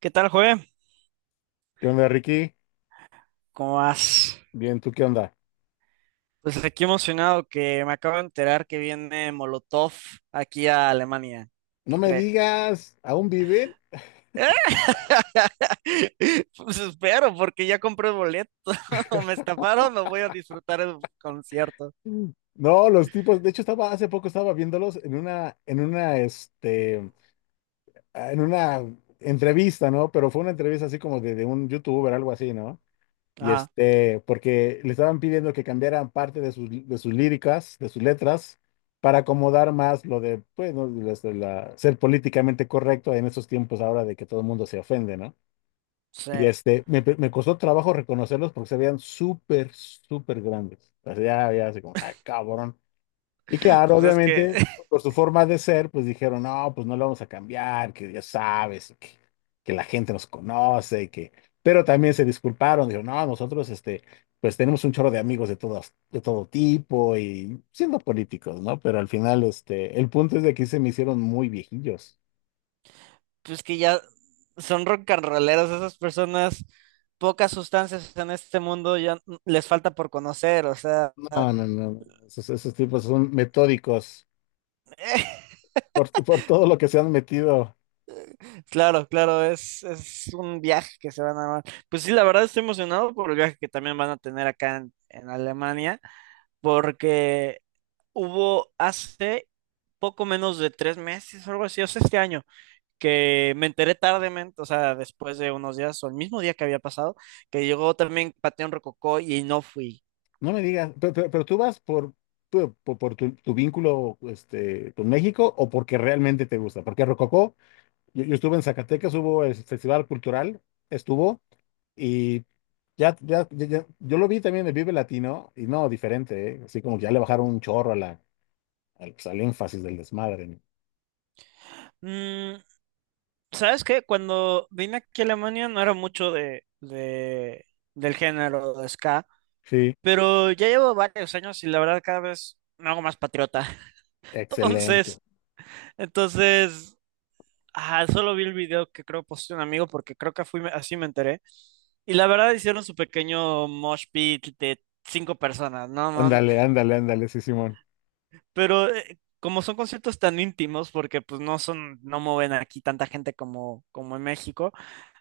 ¿Qué tal, Joe? ¿Qué onda, Ricky? ¿Cómo vas? Bien, ¿tú qué onda? Pues aquí emocionado que me acabo de enterar que viene Molotov aquí a Alemania. No ¿Qué me crees? digas, ¿aún viven? Pues espero, porque ya compré el boleto. Me estafaron, no voy a disfrutar el concierto. Mm. No, los tipos, de hecho estaba hace poco estaba viéndolos en una entrevista, ¿no? Pero fue una entrevista así como de un youtuber, algo así, ¿no? Y Ajá, porque le estaban pidiendo que cambiaran parte de sus líricas, de sus letras para acomodar más lo de pues no, las de ser políticamente correcto en estos tiempos ahora de que todo el mundo se ofende, ¿no? Y sí. Me costó trabajo reconocerlos porque se veían súper, súper grandes. O sea, ya, ya, así como, ay, cabrón. Y claro, Pues es que, obviamente, por su forma de ser, pues dijeron, no, pues no lo vamos a cambiar, que ya sabes, que la gente nos conoce, y que. Pero también se disculparon, dijeron, no, nosotros, pues tenemos un chorro de amigos de todo tipo y siendo políticos, ¿no? Pero al final, el punto es de que sí se me hicieron muy viejillos. pues que ya son rock and rolleros esas personas. Pocas sustancias en este mundo ya les falta por conocer, o sea, No, no, no, esos tipos son metódicos. Por todo lo que se han metido. claro, claro, es un viaje que se van a dar. Pues sí, la verdad estoy emocionado por el viaje que también van a tener acá en Alemania, porque hubo hace poco menos de tres meses o algo así, o sea, este año, que me enteré tardemente, o sea, después de unos días o el mismo día que había pasado, que llegó también Panteón Rococó y no fui. No me digas, pero tú vas por tu vínculo con México o porque realmente te gusta. Porque Rococó, yo estuve en Zacatecas, hubo el Festival Cultural, estuvo, y yo lo vi también en Vive Latino, y no, diferente, ¿eh? Así como que ya le bajaron un chorro a la, al, pues, al énfasis del desmadre, ¿no? Mm. ¿Sabes qué? Cuando vine aquí a Alemania no era mucho de, del género de ska, Sí, pero ya llevo varios años y la verdad cada vez me hago más patriota. excelente. Entonces, entonces, solo vi el video que creo posteó un amigo porque creo que fui, así me enteré. Y la verdad hicieron su pequeño mosh pit de cinco personas, ¿no? No, Ándale, ándale, ándale, sí, Simón. pero como son conciertos tan íntimos, porque pues no son, no mueven aquí tanta gente como, como en México.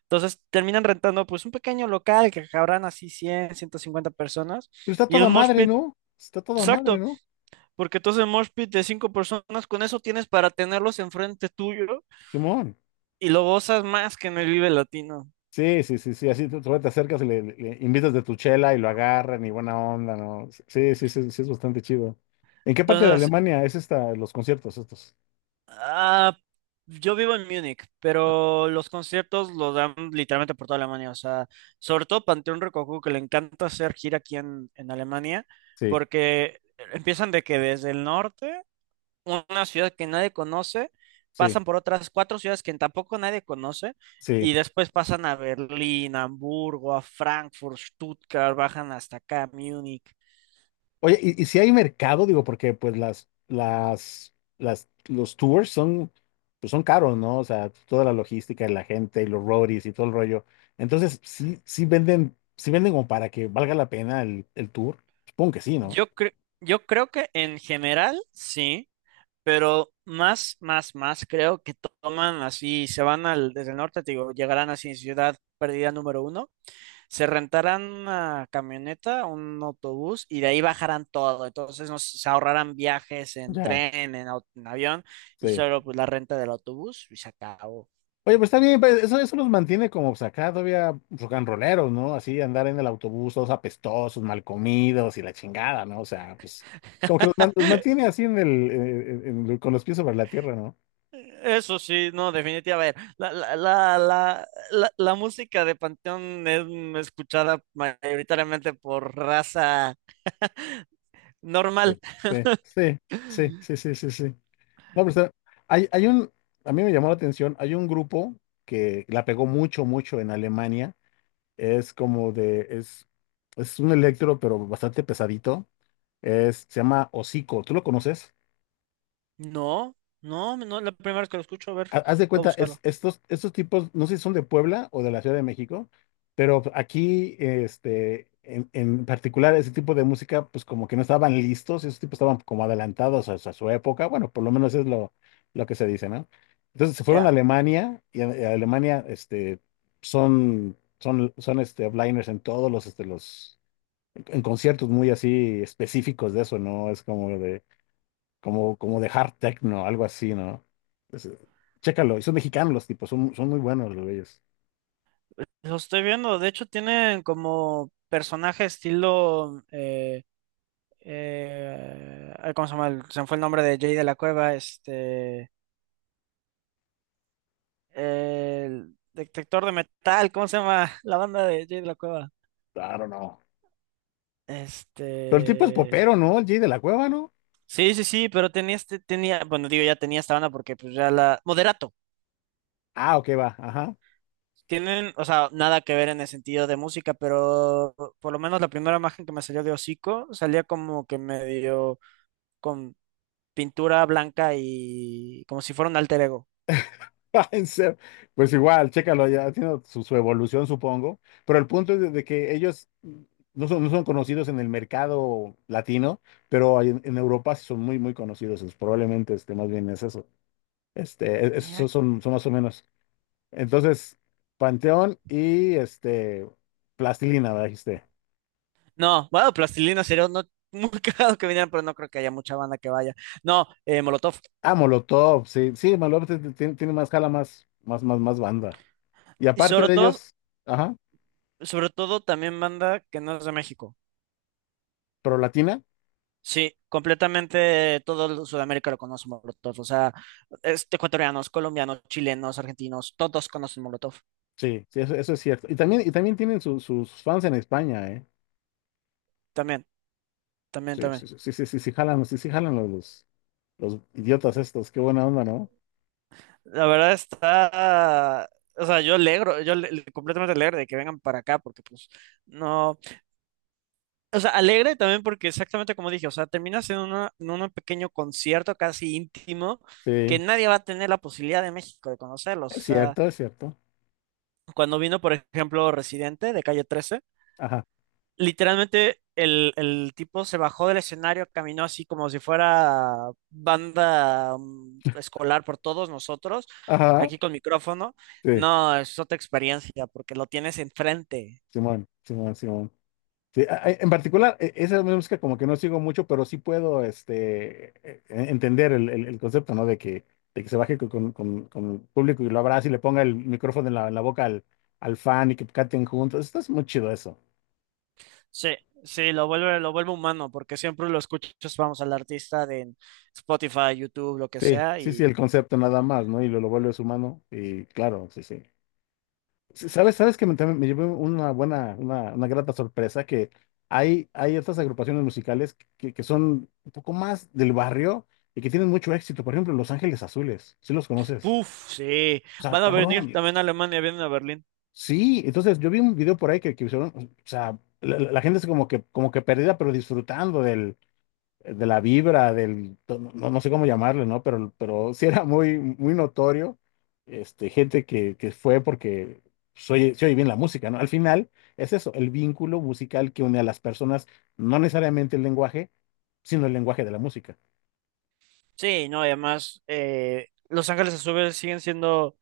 Entonces terminan rentando pues un pequeño local que cabrán así 100, 150 personas Pero está y el toda mosh madre, pit, ¿no? Está toda madre, exacto, ¿no? porque entonces el mosh pit de 5 personas con eso tienes para tenerlos enfrente tuyo Simón. y lo gozas más que en el Vive Latino. Sí, sí, sí, sí, así te acercas y le invitas de tu chela y lo agarran y buena onda, ¿no? Sí, sí, sí, sí, sí, es bastante chido. ¿En qué parte de Entonces, Alemania es esta, los conciertos estos? ah, yo vivo en Múnich, Ah, pero los conciertos los dan literalmente por toda Alemania, o sea, sobre todo Panteón Rococó que le encanta hacer gira aquí en Alemania sí, porque empiezan de que desde el norte una ciudad que nadie conoce, sí, pasan por otras cuatro ciudades que tampoco nadie conoce, sí. y después pasan a Berlín, a Hamburgo, a Frankfurt, Stuttgart, bajan hasta acá, Múnich. Oye, ¿y si hay mercado? Digo, porque pues los tours son, pues son caros, ¿no? O sea, toda la logística y la gente y los roadies y todo el rollo. Entonces, sí, sí venden como para que valga la pena el tour. Supongo que sí, ¿no? Yo cre- yo creo que en general sí, pero más, más, más creo que toman así, se van al, desde el norte, te digo, llegarán así en Ciudad Perdida número uno, se rentarán una camioneta, un autobús y de ahí bajarán todo. Entonces nos, se ahorrarán viajes en Ya, tren, en, en avión y sí. solo pues la renta del autobús y se acabó. Oye, pues está bien, pues, eso los mantiene como pues, acá todavía rock and rolleros, ¿no? Así andar en el autobús todos apestosos, mal comidos y la chingada, ¿no? O sea, pues como que los mantiene así en el, en- con los pies sobre la tierra, ¿no? Eso sí, no, definitivamente. A ver, la música de Panteón es mm, escuchada mayoritariamente por raza normal. Sí, sí, sí, sí, sí, sí, sí, sí. No, pero hay, hay un, a mí me llamó la atención, hay un grupo que la pegó mucho, mucho en Alemania, es como de, es un electro, pero bastante pesadito, se llama Hocico, ¿tú lo conoces? No, no, no es la primera vez que lo escucho. A ver, Haz de voy a cuenta, es, buscarlo. estos, estos tipos, no sé si son de Puebla o de la Ciudad de México, pero aquí, en particular, ese tipo de música, pues como que no estaban listos, esos tipos estaban como adelantados a su época, bueno, por lo menos es lo que se dice, ¿no? Entonces se fueron Ya, a Alemania, y a Alemania, son, blinders en todos los, conciertos muy así específicos de eso, ¿no? Es como de hard techno, algo así, ¿no? Es- eh, Chécalo, y son mexicanos los tipos, son muy buenos los güeyes. lo estoy viendo. De hecho, tienen como personaje estilo... ay, ¿cómo se llama? Se me fue el nombre de Jay de la Cueva, este, el detector de metal, ¿cómo se llama? La banda de Jay de la Cueva. Claro, no. Pero el tipo es Este, popero, ¿no? El Jay de la Cueva, ¿no? sí, sí, sí, pero tenía este, tenía, bueno, digo, ya tenía esta banda porque pues ya la, Moderato. Ah, ok, va, ajá. Tienen, o sea, nada que ver en el sentido de música, pero por lo menos la primera imagen que me salió de hocico salía como que medio con pintura blanca y como si fuera un alter ego. En serio. Pues igual, chécalo, ya tiene su evolución, supongo. Pero el punto es de que ellos no son conocidos en el mercado latino, pero en Europa sí son muy, muy conocidos. Es probablemente, más bien es eso. Mira, Esos son más o menos. Entonces, Panteón y Plastilina, ¿verdad? Dijiste. no, bueno, Plastilina sería no, muy cagado que vinieran, pero no creo que haya mucha banda que vaya. No, Molotov. Ah, Molotov, sí, sí, Molotov tiene más jala, más, más, más, más banda. Y Y aparte de ellos, ajá, sobre todo también banda que no es de México. pro latina, Sí, completamente todo Sudamérica lo conoce Molotov. O sea, este, ecuatorianos, colombianos, chilenos, argentinos, todos conocen Molotov. sí, sí, eso es cierto. Y también tienen sus fans en España, ¿eh? También, también, Sí, también. sí, sí, sí, sí, sí, sí jalan los idiotas estos, qué buena onda, ¿no? La verdad está, o sea, yo alegro, yo completamente alegre de que vengan para acá porque pues no. O sea, alegre también porque exactamente como dije, o sea, terminas en, en un pequeño concierto casi íntimo que Sí, nadie va a tener la posibilidad de México de conocerlos. O es sea, cierto, es cierto. cuando vino, por ejemplo, Residente de Calle 13, Ajá, literalmente el tipo se bajó del escenario, caminó así como si fuera banda mm, escolar por todos nosotros, ajá, aquí con micrófono. sí, No, es otra experiencia porque lo tienes enfrente. Simón, Simón, Simón. Sí, en particular, esa música como que no sigo mucho, pero sí puedo entender el concepto, ¿no? De que se baje con el público y lo abrace y le ponga el micrófono en la boca al fan y que canten juntos. Esto es muy chido eso. Sí, sí, lo vuelve humano, porque siempre lo escuchas, vamos, al artista de en Spotify, YouTube, lo que Sí, sea, sí, sí, y el concepto nada más, ¿no? Y lo vuelves humano y claro, sí, sí. ¿Sabes? ¿Sabes que también me llevé una buena, una grata sorpresa? Que hay otras agrupaciones musicales que son un poco más del barrio y que tienen mucho éxito. Por ejemplo, Los Ángeles Azules, ¿sí los conoces? ¡puf! Sí, O sea, van a venir cabrón. también a Alemania, vienen a Berlín. Sí, entonces yo vi un video por ahí que hicieron, o sea, la gente es como que perdida, pero disfrutando del, de la vibra, no, no sé cómo llamarle, ¿no? Pero sí era muy, muy notorio, gente que fue porque se oye bien la música, ¿no? Al final es eso, el vínculo musical que une a las personas, no necesariamente el lenguaje, sino el lenguaje de la música. Sí, no, y además, Los Ángeles Azules siguen siendo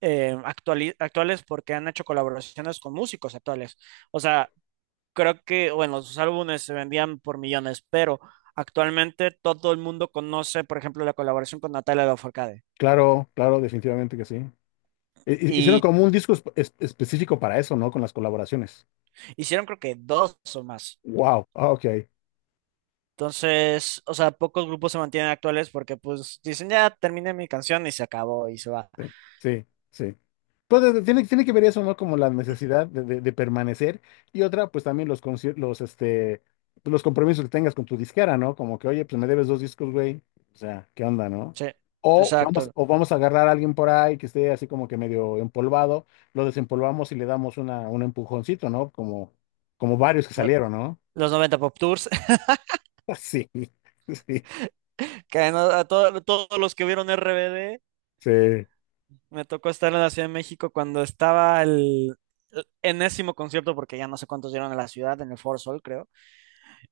actuales porque han hecho colaboraciones con músicos actuales. O sea, creo que, bueno, sus álbumes se vendían por millones, pero actualmente todo el mundo conoce, por ejemplo, la colaboración con Natalia Lafourcade. Claro, claro, definitivamente que sí. Hicieron Y como un disco específico para eso, ¿no? Con las colaboraciones. hicieron creo que dos o más. Wow, ah, ok. Entonces, o sea, pocos grupos se mantienen actuales porque pues dicen, ya terminé mi canción y se acabó y se va. Sí, sí, sí. Pues tiene que ver eso, ¿no? Como la necesidad de permanecer y otra, pues también pues, los compromisos que tengas con tu disquera, ¿no? Como que, oye, pues me debes dos discos, güey. O sea, ¿qué onda, no? Sí, O vamos, exacto. o vamos a agarrar a alguien por ahí que esté así como que medio empolvado, lo desempolvamos y le damos un empujoncito, ¿no? Como varios que Lo- salieron, ¿no? los noventa Pop Tours, Sí, sí, que todos los que vieron RBD, sí, me tocó estar en la Ciudad de México cuando estaba el enésimo concierto, porque ya no sé cuántos dieron en la ciudad, en el Foro Sol, creo.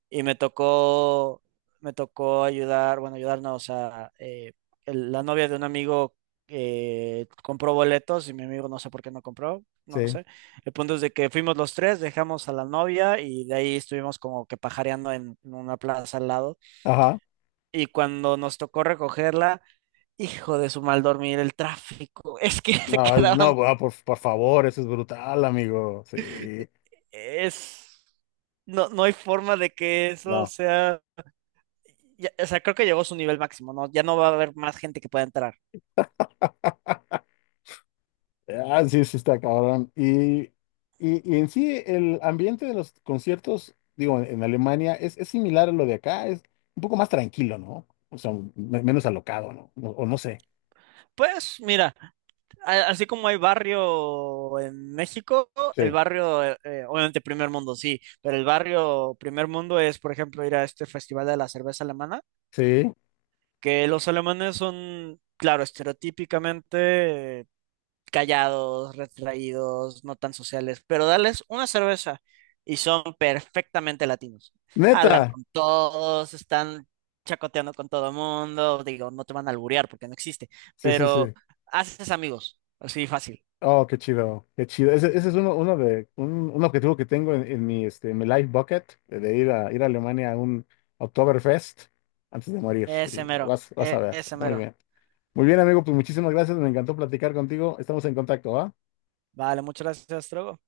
Y me tocó ayudar, bueno, ayudarnos, o sea, la novia de un amigo compró boletos y mi amigo no sé por qué no compró, no sí. sé. El punto es de que fuimos los tres, dejamos a la novia y de ahí estuvimos como que pajareando en una plaza al lado. Ajá. Y cuando nos tocó recogerla, hijo de su mal dormir, el tráfico, es que se No, quedaban, no, ah, por favor, eso es brutal, amigo. Sí. es, no, no hay forma de que eso No. sea... o sea, creo que llegó a su nivel máximo, ¿no? Ya no va a haber más gente que pueda entrar. Ah, sí, sí está cabrón. Y en sí, el ambiente de los conciertos, digo, en Alemania es similar a lo de acá, es un poco más tranquilo, ¿no? O sea, menos alocado, ¿no? O no sé. Pues mira, así como hay barrio en México, el Sí, barrio, obviamente primer mundo, sí, pero el barrio primer mundo es, por ejemplo, ir a este festival de la cerveza alemana, sí. que los alemanes son, claro, estereotípicamente callados, retraídos, no tan sociales, pero dales una cerveza y son perfectamente latinos. Neta. Hablan con todos, están chacoteando con todo el mundo, digo, no te van a alburear porque no existe, Sí, sí, sí. pero haces amigos, así fácil. Oh, qué chido, qué chido. Ese es uno de, un objetivo que tengo en mi life bucket, de ir a Alemania a un Oktoberfest antes de morir. Ese Y mero, vas a ver. ese Muy mero. bien. Muy bien, amigo, pues muchísimas gracias, me encantó platicar contigo. Estamos en contacto, ¿va? Vale, muchas gracias, Trogo.